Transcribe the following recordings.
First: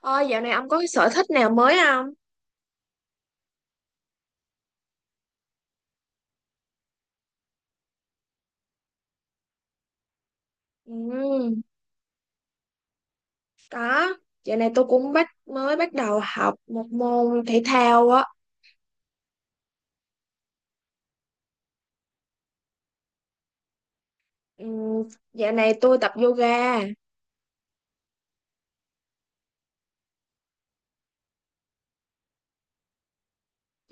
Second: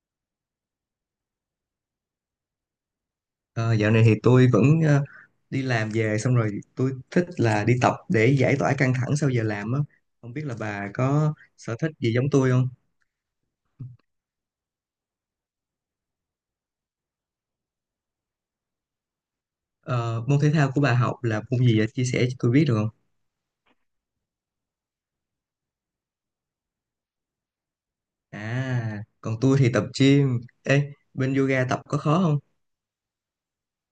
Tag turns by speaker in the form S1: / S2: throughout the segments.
S1: Ôi, dạo này ông có cái sở thích nào mới không?
S2: Ờ, Dạo này thì tôi vẫn đi làm về xong rồi tôi thích là đi tập để giải tỏa căng thẳng sau giờ làm á. Không biết là bà có
S1: Ừ,
S2: sở thích gì giống tôi không?
S1: có. Dạo này tôi cũng mới bắt đầu học một môn thể thao á.
S2: Ờ, Môn thể thao của bà học là môn gì vậy? Chia sẻ cho tôi biết được không?
S1: Ừ, dạo này tôi tập yoga.
S2: À, còn tôi thì tập gym. Ê, bên yoga tập có khó không?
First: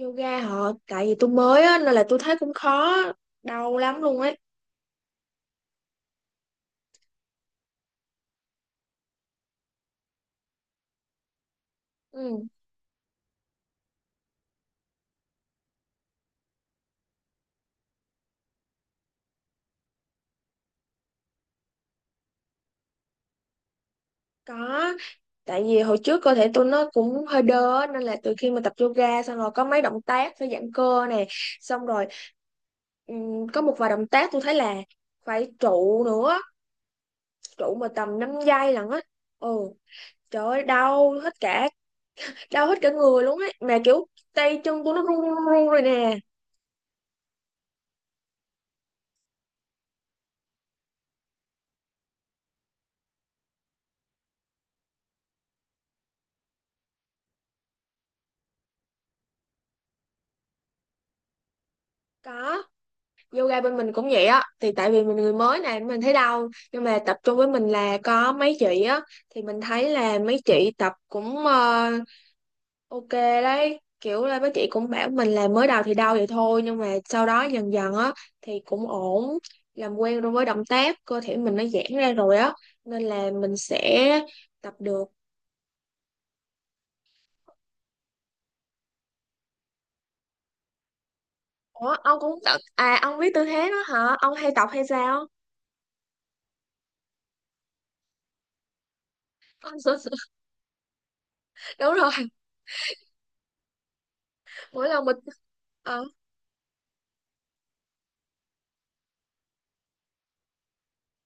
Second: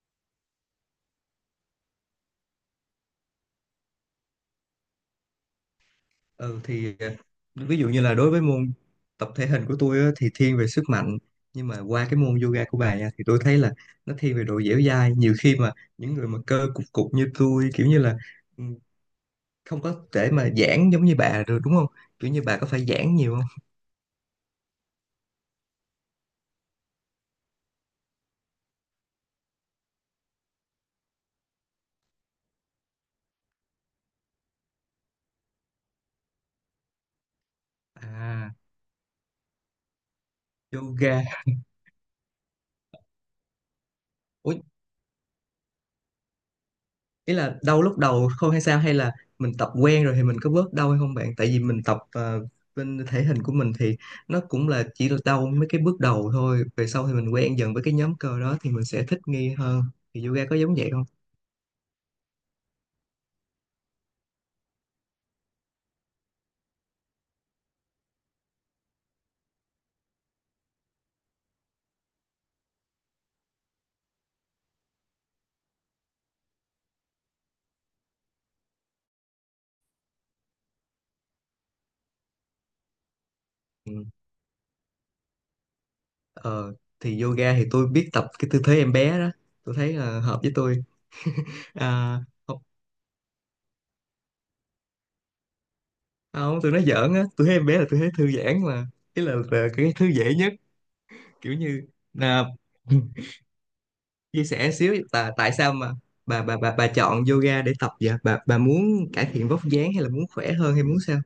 S1: Tại vì tôi mới á, nên là tôi thấy cũng khó, đau lắm luôn ấy.
S2: Ừ thì ví dụ như là đối với môn tập thể hình của tôi á, thì thiên về sức mạnh, nhưng mà qua cái môn
S1: Ừ,
S2: yoga của bà nha thì tôi thấy là nó thiên về độ dẻo dai. Nhiều khi mà những người mà cơ cục cục như tôi kiểu như là, ừ, không có thể mà giãn giống như bà được, đúng không? Kiểu như bà có phải giãn nhiều không?
S1: có. Tại vì hồi trước cơ thể tôi nó cũng hơi đơ á, nên là từ khi mà tập yoga xong rồi có mấy động tác phải giãn cơ nè, xong rồi có một vài động tác tôi thấy là phải trụ nữa, trụ mà tầm 5
S2: À,
S1: giây lận á. Ồ, trời ơi,
S2: yoga.
S1: đau hết cả người luôn á, mà kiểu
S2: Ủa,
S1: tay chân của nó run run run rồi nè.
S2: ý là đau lúc đầu không hay sao, hay là mình tập quen rồi thì mình có bớt đau hay không bạn? Tại vì mình tập, bên thể hình của mình thì nó cũng là chỉ là đau mấy cái bước đầu thôi, về sau thì mình quen dần với cái nhóm cơ đó thì mình sẽ thích nghi hơn. Thì yoga có giống vậy không?
S1: Có. Yoga bên mình cũng vậy á, thì tại vì mình người mới này mình thấy đau, nhưng mà tập trung với mình là có mấy chị á, thì mình thấy là mấy chị tập cũng ok đấy, kiểu là mấy chị cũng bảo mình là mới đầu thì đau vậy thôi, nhưng mà sau đó dần dần á thì cũng ổn, làm quen rồi với động tác, cơ thể mình nó giãn ra rồi á, nên là mình
S2: Ừ.
S1: sẽ tập được.
S2: ờ, thì yoga thì tôi biết tập cái tư thế em bé đó, tôi thấy là hợp với tôi.
S1: Ủa,
S2: À,
S1: ông cũng tập à? Ông biết tư thế đó hả? Ông hay tập hay sao?
S2: không, tôi nói giỡn á, tôi thấy em bé là tôi thấy thư giãn mà. Ý là cái thư dễ nhất, kiểu như
S1: Đúng rồi,
S2: là. Chia sẻ
S1: mỗi
S2: xíu,
S1: lần mình
S2: tại tại sao mà
S1: ờ,
S2: bà chọn yoga để tập vậy? Bà muốn cải thiện vóc dáng hay là muốn khỏe hơn hay muốn sao?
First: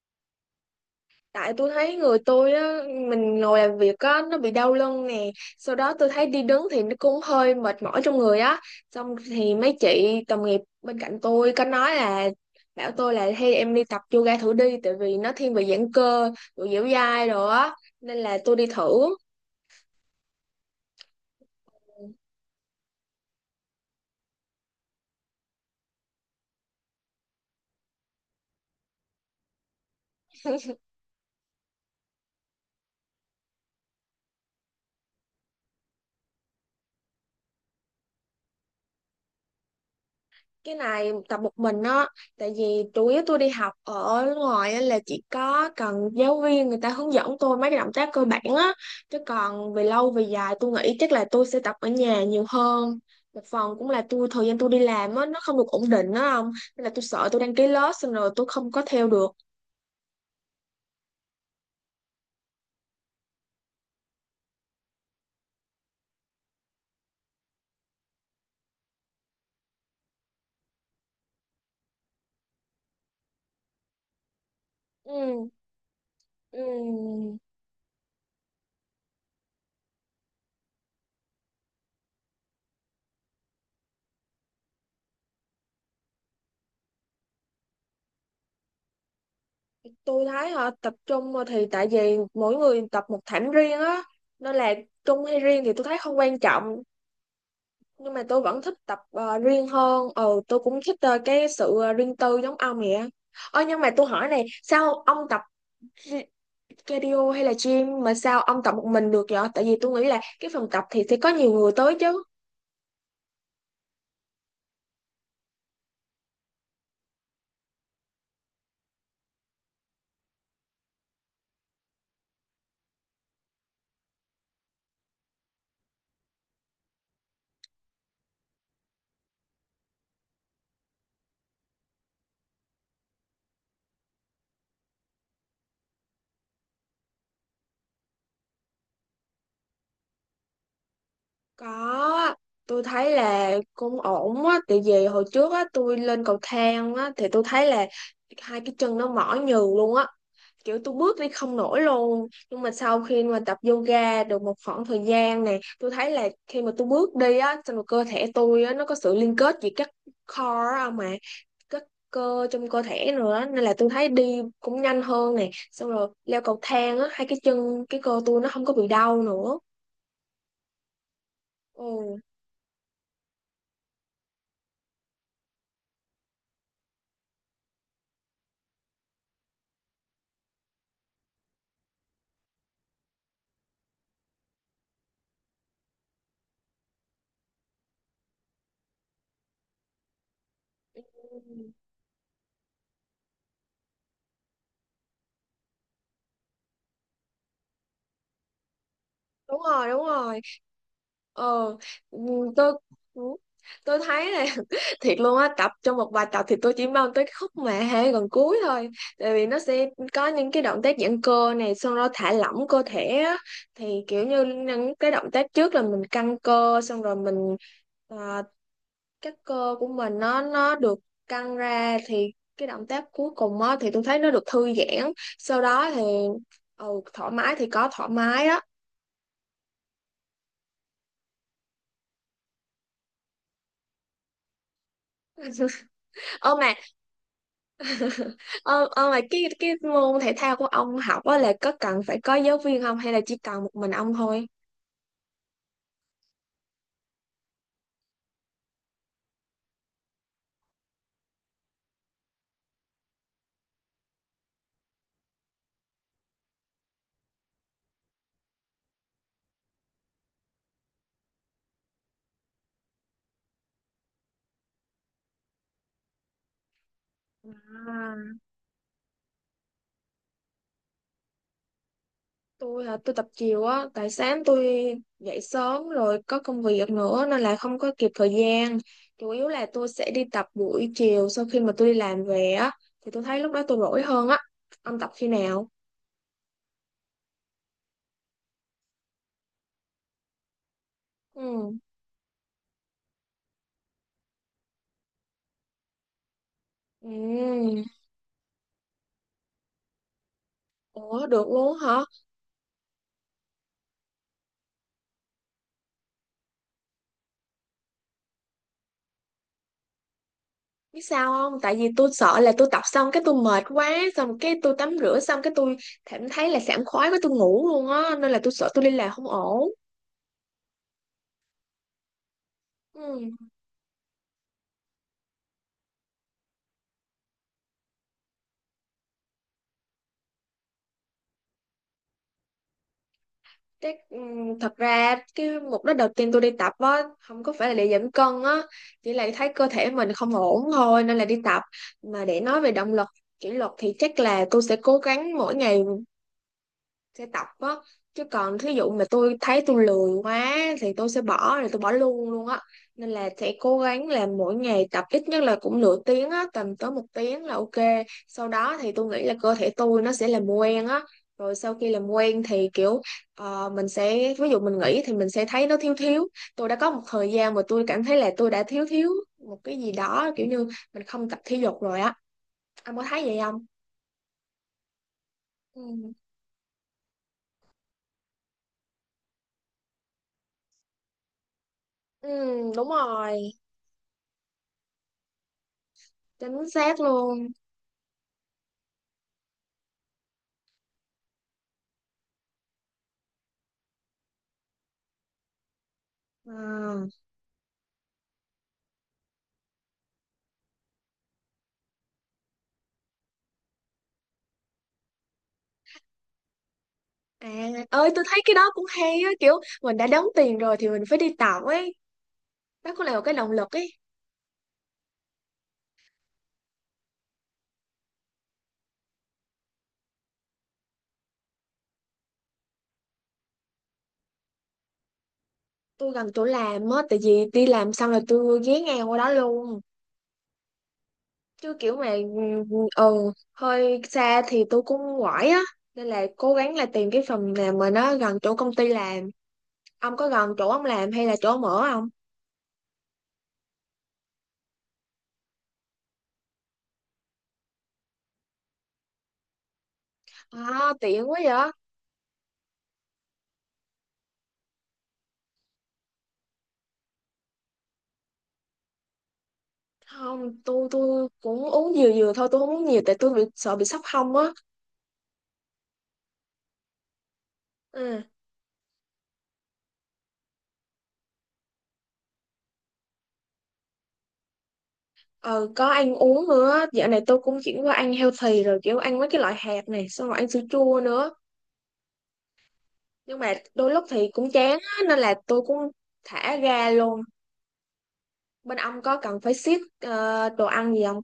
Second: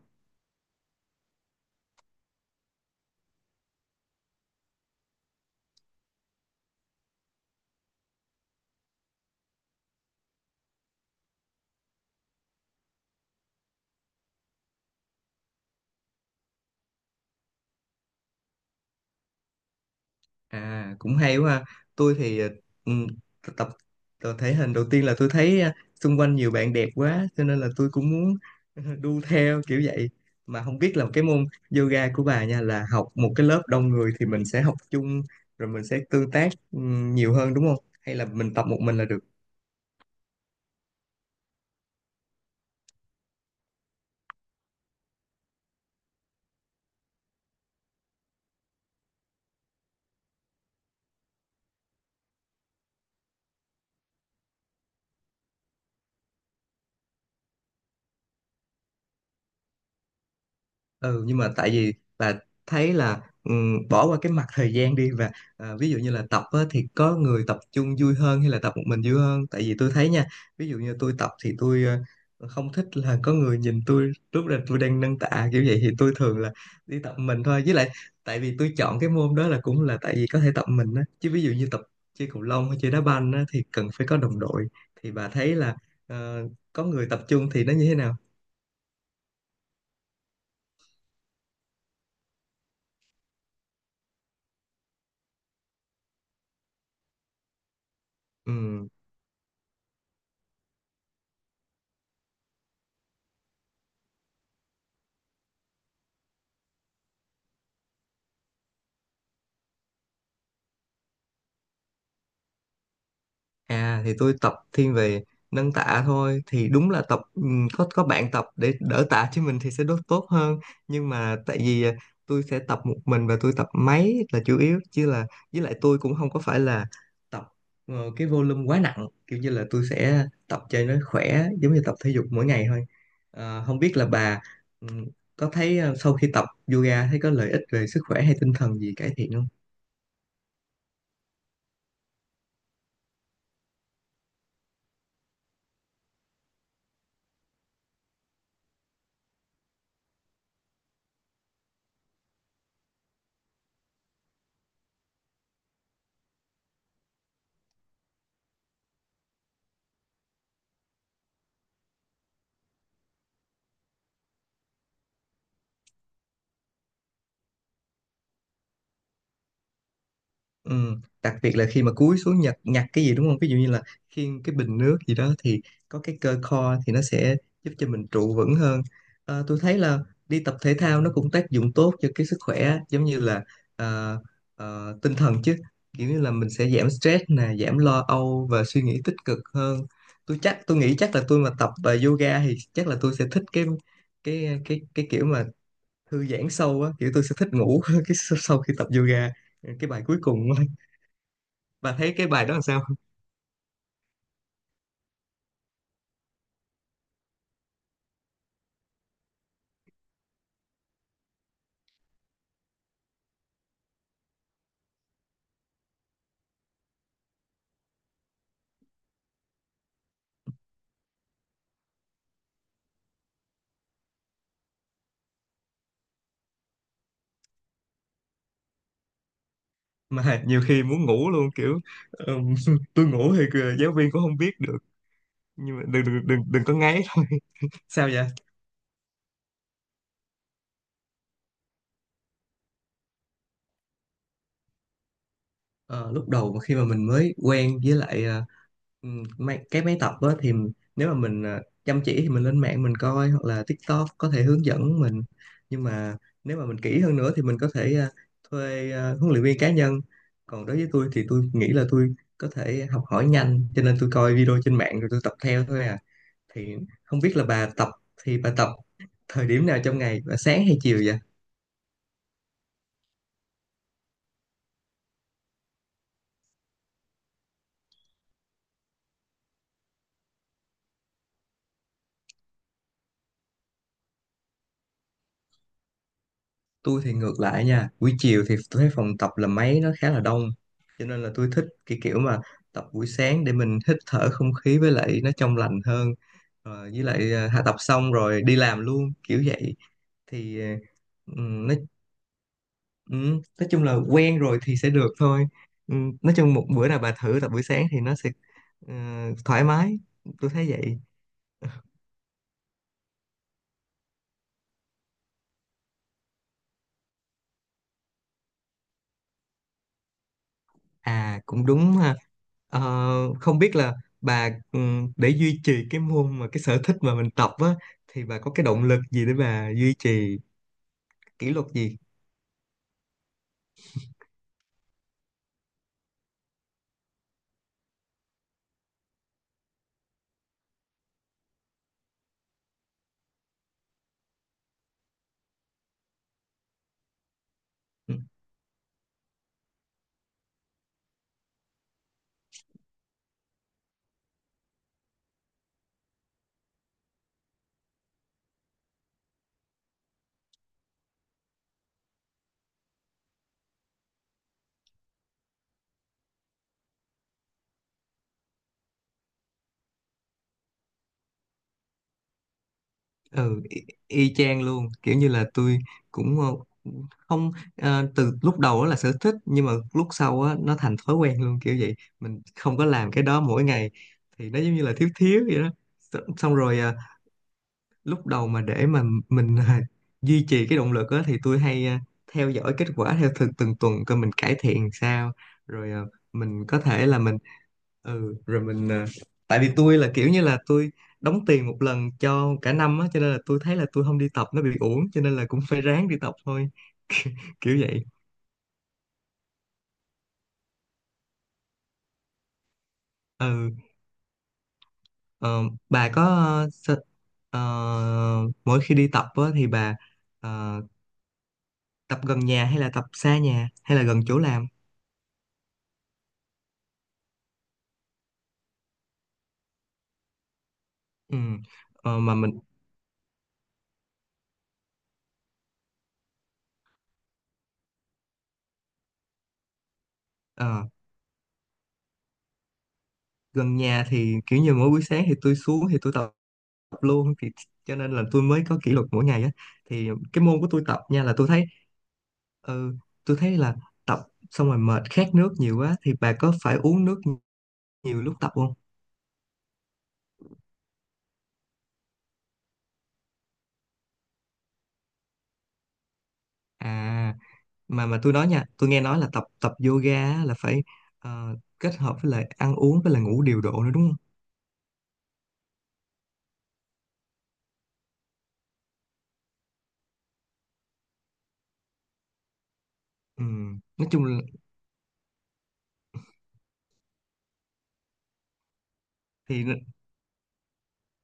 S1: tại tôi thấy người tôi á, mình ngồi làm việc á nó bị đau lưng nè, sau đó tôi thấy đi đứng thì nó cũng hơi mệt mỏi trong người á. Xong thì mấy chị đồng nghiệp bên cạnh tôi có nói là, bảo tôi là hay em đi tập yoga thử đi, tại vì nó thiên về giãn cơ, rồi dẻo dai rồi á, nên là tôi đi thử.
S2: À, cũng hay quá ha. Tôi thì, ừ, tập, tập thể hình đầu tiên là tôi thấy xung quanh nhiều bạn đẹp quá cho nên là tôi cũng muốn đu theo kiểu vậy. Mà không biết là cái môn yoga của bà nha là học một cái lớp đông người thì mình sẽ học chung, rồi mình sẽ tương tác nhiều hơn đúng không? Hay là mình tập một mình là được?
S1: Cái này tập một mình á, tại vì chủ yếu tôi đi học ở ngoài á là chỉ có cần giáo viên người ta hướng dẫn tôi mấy cái động tác cơ bản á, chứ còn về lâu về dài tôi nghĩ chắc là tôi sẽ tập ở nhà nhiều hơn. Một phần cũng là tôi thời gian tôi đi làm á nó không được ổn định á, không, nên là tôi sợ tôi đăng ký lớp xong rồi tôi không có theo được.
S2: Ừ, nhưng mà tại vì là thấy là, bỏ qua cái mặt thời gian đi, và à, ví dụ như là tập á, thì có người tập chung vui hơn hay là tập một mình vui hơn? Tại vì tôi thấy nha, ví dụ như tôi tập thì tôi không thích là có người nhìn tôi lúc là tôi đang nâng tạ
S1: Ừ,
S2: kiểu vậy, thì tôi thường là
S1: ừ.
S2: đi tập mình thôi. Với lại tại vì tôi chọn cái môn đó là cũng là tại vì có thể tập mình á, chứ ví dụ như tập chơi cầu lông hay chơi đá banh á, thì cần phải có đồng đội. Thì bà thấy là ờ, có người tập chung thì nó như thế nào?
S1: Tôi thấy họ tập trung thì tại vì mỗi người tập một thảm riêng á, nên là chung hay riêng thì tôi thấy không quan trọng, nhưng mà tôi vẫn thích
S2: Ừ.
S1: tập riêng hơn, ừ, tôi cũng thích cái sự riêng tư giống ông vậy á. Ơ, nhưng mà tôi hỏi này, sao ông tập ri- cardio hay là gym mà sao ông tập một mình được vậy, tại vì tôi nghĩ là cái phòng tập thì sẽ có nhiều người tới chứ.
S2: À, thì tôi tập thiên về nâng tạ thôi, thì đúng là tập, có bạn tập để đỡ tạ cho mình thì sẽ đốt tốt hơn. Nhưng mà tại vì à, tôi sẽ tập một mình và tôi tập máy là chủ yếu, chứ là với lại tôi cũng không có phải là tập cái volume quá nặng, kiểu như là tôi sẽ tập cho nó khỏe giống như tập thể dục mỗi ngày thôi. Ờ, không biết là bà, ừm, có thấy sau khi tập yoga thấy có lợi ích về sức khỏe hay tinh thần gì cải thiện không?
S1: Có, tôi thấy là cũng ổn á, tại vì hồi trước á tôi lên cầu thang á thì tôi thấy là hai cái chân nó mỏi nhừ luôn á, kiểu tôi bước đi không nổi luôn. Nhưng mà sau khi mà tập yoga được một khoảng thời gian này, tôi thấy là khi mà tôi bước đi á, xong rồi cơ thể tôi á nó có sự liên kết với các core á, mà các cơ trong cơ thể nữa, nên là tôi thấy đi cũng nhanh hơn này. Xong rồi leo cầu thang á, hai cái chân cái cơ tôi nó không có bị đau nữa.
S2: Ừ, đặc biệt là khi mà cúi xuống nhặt nhặt cái gì đúng không? Ví dụ như là khiêng cái bình nước gì đó thì có cái cơ core thì nó sẽ giúp cho mình trụ vững hơn. Ờ, tôi thấy là đi tập thể thao nó cũng tác dụng tốt cho cái sức khỏe á, giống như là ờ, tinh thần chứ. Kiểu như là mình sẽ giảm stress nè, giảm lo âu và suy nghĩ tích cực hơn. Tôi chắc tôi nghĩ chắc là tôi mà tập
S1: Ừ.
S2: yoga thì chắc là tôi sẽ thích cái cái kiểu mà thư giãn sâu á, kiểu tôi sẽ thích ngủ cái sau sau khi tập yoga,
S1: Đúng
S2: cái
S1: rồi,
S2: bài
S1: đúng
S2: cuối cùng.
S1: rồi. ờ
S2: Bà thấy
S1: ừ,
S2: cái bài đó làm
S1: tôi
S2: sao?
S1: ừ. Tôi thấy là thiệt luôn á, tập trong một bài tập thì tôi chỉ mong tới cái khúc mà hay gần cuối thôi, tại vì nó sẽ có những cái động tác giãn cơ này, xong rồi thả lỏng cơ thể á, thì kiểu như những cái động tác trước là mình căng cơ xong rồi mình à, các cơ của mình nó được căng ra, thì cái động tác cuối cùng á thì tôi thấy nó được thư giãn, sau đó thì ừ, thoải mái thì có thoải mái á.
S2: Mà nhiều khi muốn ngủ luôn kiểu, ừm, tôi ngủ thì kìa, giáo viên cũng không biết được. Nhưng mà đừng đừng đừng,
S1: Ơ
S2: đừng có
S1: mà...
S2: ngáy thôi. Sao vậy?
S1: Ờ, mà cái môn thể thao của ông học á là có cần phải có giáo viên không, hay là chỉ cần một mình ông thôi?
S2: Ờ, lúc đầu mà khi mà mình mới quen với lại, máy, cái máy tập á, thì nếu mà mình chăm chỉ thì mình lên mạng mình coi, hoặc là TikTok có thể hướng dẫn mình. Nhưng mà nếu mà mình kỹ hơn nữa thì mình có thể thuê huấn luyện viên cá nhân. Còn đối với tôi thì tôi nghĩ là tôi có thể học hỏi nhanh cho nên tôi coi video trên mạng rồi tôi tập theo thôi. À, thì không biết là bà tập,
S1: À,
S2: thì bà tập thời điểm nào trong ngày bà, sáng hay chiều vậy?
S1: tôi hả, tôi tập chiều á, tại sáng tôi dậy sớm rồi có công việc nữa nên là không có kịp thời gian. Chủ yếu là tôi sẽ đi tập buổi chiều sau khi mà tôi đi làm về á, thì tôi thấy lúc đó tôi rỗi hơn á. Ông tập khi nào?
S2: Tôi thì ngược lại nha, buổi chiều thì tôi thấy phòng tập là máy nó khá là đông, cho nên là tôi thích
S1: Ừ.
S2: cái kiểu mà tập buổi sáng để mình hít thở không khí với lại nó trong lành hơn. Ờ, với
S1: Ừ.
S2: lại hạ tập xong rồi đi làm luôn kiểu vậy. Thì
S1: Ủa, được
S2: nói,
S1: luôn hả?
S2: nói chung là quen rồi thì sẽ được thôi. Nói chung một bữa nào bà thử tập buổi sáng thì nó sẽ ờ, thoải mái, tôi thấy vậy.
S1: Biết sao không, tại vì tôi sợ là tôi tập xong cái tôi mệt quá, xong cái tôi tắm rửa xong cái tôi cảm thấy là sảng khoái quá, tôi ngủ luôn á, nên là tôi sợ tôi đi làm không ổn.
S2: À, cũng đúng ha. Ờ,
S1: Ừ.
S2: không biết là bà, để duy trì cái môn mà cái sở thích mà mình tập á, thì bà có cái động lực gì để bà duy trì kỷ luật gì?
S1: Thế, ừ, thật ra cái mục đích đầu tiên tôi đi tập á không có phải là để giảm cân á, chỉ là thấy cơ thể mình không ổn thôi nên là đi tập. Mà để nói về động lực, kỷ luật thì chắc là tôi sẽ cố gắng mỗi ngày sẽ tập á,
S2: Ừ,
S1: chứ còn thí dụ mà tôi thấy tôi lười quá thì tôi sẽ bỏ rồi tôi bỏ luôn luôn á, nên là sẽ cố gắng làm mỗi ngày, tập ít nhất là cũng nửa tiếng á, tầm tới một tiếng là ok. Sau đó thì tôi nghĩ là cơ thể tôi nó sẽ làm quen á, rồi sau khi làm quen thì kiểu mình sẽ, ví dụ mình nghỉ thì mình sẽ thấy nó thiếu thiếu. Tôi đã có một thời gian mà tôi cảm thấy là tôi đã thiếu thiếu một cái gì đó, kiểu như mình không tập thể dục rồi á. Anh có thấy vậy
S2: ừ,
S1: không?
S2: y, y chang luôn, kiểu như là tôi
S1: Ừ.
S2: cũng ờ, không ờ, từ lúc đầu đó là sở thích nhưng mà lúc sau á nó thành thói quen luôn kiểu vậy. Mình
S1: Ừ,
S2: không có
S1: đúng
S2: làm cái đó
S1: rồi.
S2: mỗi ngày thì nó giống như là thiếu thiếu vậy đó. Xong xong
S1: Chính
S2: rồi
S1: xác luôn.
S2: lúc đầu mà để mà mình à, duy trì cái động lực á, thì tôi hay à, theo dõi kết quả theo từng từng tuần coi mình cải thiện sao, rồi à, mình có thể
S1: À,
S2: là mình ừ rồi mình à, tại vì tôi là kiểu như là tôi đóng tiền một lần cho cả năm á, cho nên là tôi thấy là tôi không đi tập nó bị uổng, cho nên là cũng phải ráng đi tập thôi,
S1: à,
S2: kiểu vậy.
S1: ơi tôi thấy cái đó cũng hay á, kiểu mình đã đóng tiền rồi thì mình phải đi tạo ấy, đó cũng là một cái động lực
S2: Ừ,
S1: ấy.
S2: ờ, bà có ờ, mỗi khi đi tập á thì bà ờ, tập gần nhà hay là tập xa nhà hay là gần chỗ làm?
S1: Tôi gần chỗ làm á, tại vì đi làm xong là tôi ghé ngang qua đó luôn,
S2: Ừ
S1: chứ kiểu mà
S2: ờ, mà mình
S1: ừ, hơi xa thì tôi cũng quải á, nên là cố gắng là tìm cái phòng nào mà nó gần chỗ công ty làm. Ông có gần chỗ ông
S2: Ờ,
S1: làm hay là chỗ ông ở không?
S2: gần nhà thì kiểu như mỗi buổi sáng thì tôi xuống thì tôi tập luôn, thì cho nên là tôi mới có kỷ luật mỗi ngày á. Thì cái môn của tôi
S1: À,
S2: tập nha
S1: tiện
S2: là
S1: quá
S2: tôi thấy,
S1: vậy.
S2: ừ, tôi thấy là tập xong rồi mệt khát nước nhiều quá thì bà có phải uống nước nhiều lúc tập không?
S1: Không, tôi cũng uống dừa dừa thôi, tôi không uống nhiều, tại tôi bị sợ bị sốc hông á.
S2: À, mà
S1: Ừ.
S2: tôi nói nha, tôi nghe nói là tập tập yoga á, là phải kết hợp với lại ăn uống với lại ngủ điều độ nữa đúng không?
S1: Ờ, có ăn uống nữa, dạo này tôi cũng chuyển qua ăn healthy rồi, kiểu ăn mấy cái loại hạt này xong rồi ăn sữa chua nữa, nhưng
S2: Ừ.
S1: mà đôi lúc
S2: Nói chung
S1: thì
S2: là
S1: cũng chán á, nên là tôi cũng thả ga luôn. Bên ông có cần phải
S2: thì
S1: siết đồ ăn gì không?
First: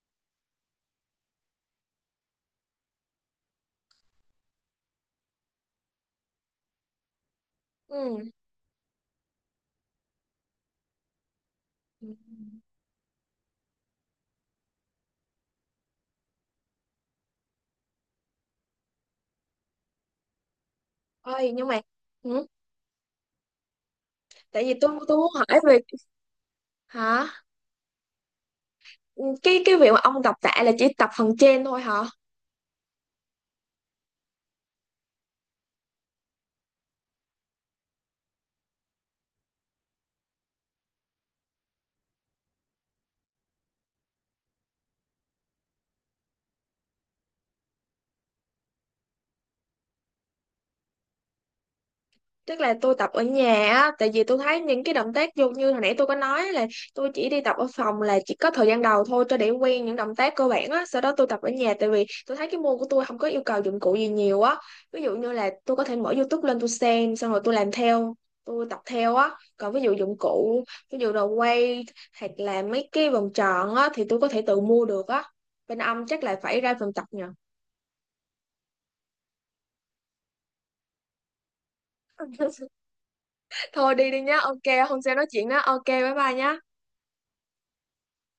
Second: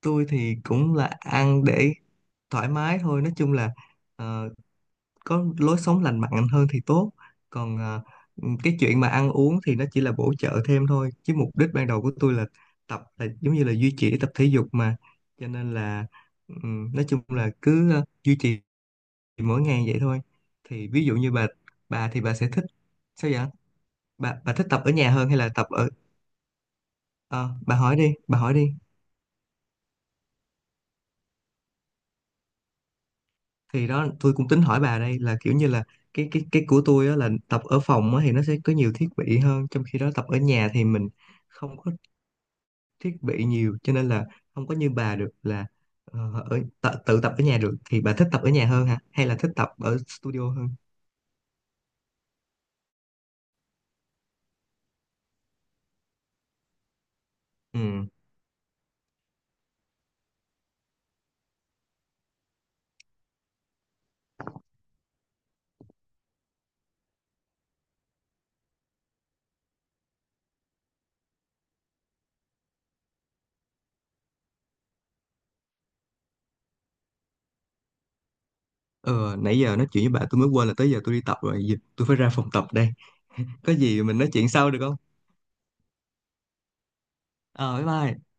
S2: tôi thì cũng là ăn để thoải mái thôi, nói chung là ờ, có lối sống lành mạnh hơn thì tốt. Còn à,
S1: Ừ.
S2: cái chuyện mà ăn uống thì nó chỉ là bổ trợ thêm thôi, chứ mục đích ban đầu của tôi là tập là giống như là duy trì tập thể dục mà, cho nên là, nói chung là cứ duy trì mỗi ngày vậy thôi. Thì ví dụ như bà
S1: Ơi, nhưng mà
S2: bà thì bà
S1: ừ.
S2: sẽ thích, sao vậy, bà
S1: Tại
S2: thích
S1: vì
S2: tập ở
S1: tôi
S2: nhà
S1: tôi
S2: hơn
S1: muốn
S2: hay là
S1: hỏi
S2: tập
S1: về...
S2: ở,
S1: Hả?
S2: ờ, bà hỏi đi bà hỏi đi.
S1: Ừ, cái việc mà ông đọc tạ là chỉ tập phần trên thôi hả?
S2: Thì đó tôi cũng tính hỏi bà đây, là kiểu như là cái cái của tôi á là tập ở phòng á thì nó sẽ có nhiều thiết bị hơn, trong khi đó tập ở nhà thì mình không có thiết bị nhiều cho nên là không có như bà được là ờ, ở tự, tự tập ở nhà được. Thì bà thích tập ở nhà hơn hả hay là thích tập ở studio hơn?
S1: Tức là tôi tập ở nhà á, tại vì tôi thấy những cái động tác vô như hồi nãy tôi có nói là tôi chỉ đi tập ở
S2: Ừ.
S1: phòng là chỉ có thời gian đầu thôi cho để quen những động tác cơ bản á, sau đó tôi tập ở nhà tại vì tôi thấy cái môn của tôi không có yêu cầu dụng cụ gì nhiều á. Ví dụ như là tôi có thể mở YouTube lên tôi xem xong rồi tôi làm theo, tôi tập theo á. Còn ví dụ dụng cụ, ví dụ đồ quay hoặc là mấy cái vòng tròn á thì tôi có thể tự mua được á. Bên ông chắc là phải ra phòng tập nhờ.
S2: Ờ, nãy giờ nói chuyện với bà tôi mới quên là tới giờ tôi đi tập rồi. Giờ tôi phải ra phòng tập đây, có
S1: Thôi
S2: gì
S1: đi
S2: mình
S1: đi
S2: nói
S1: nhá,
S2: chuyện sau được
S1: ok,
S2: không?
S1: hôm sau nói chuyện đó, ok, bye bye nhá.
S2: Ờ, bye bye.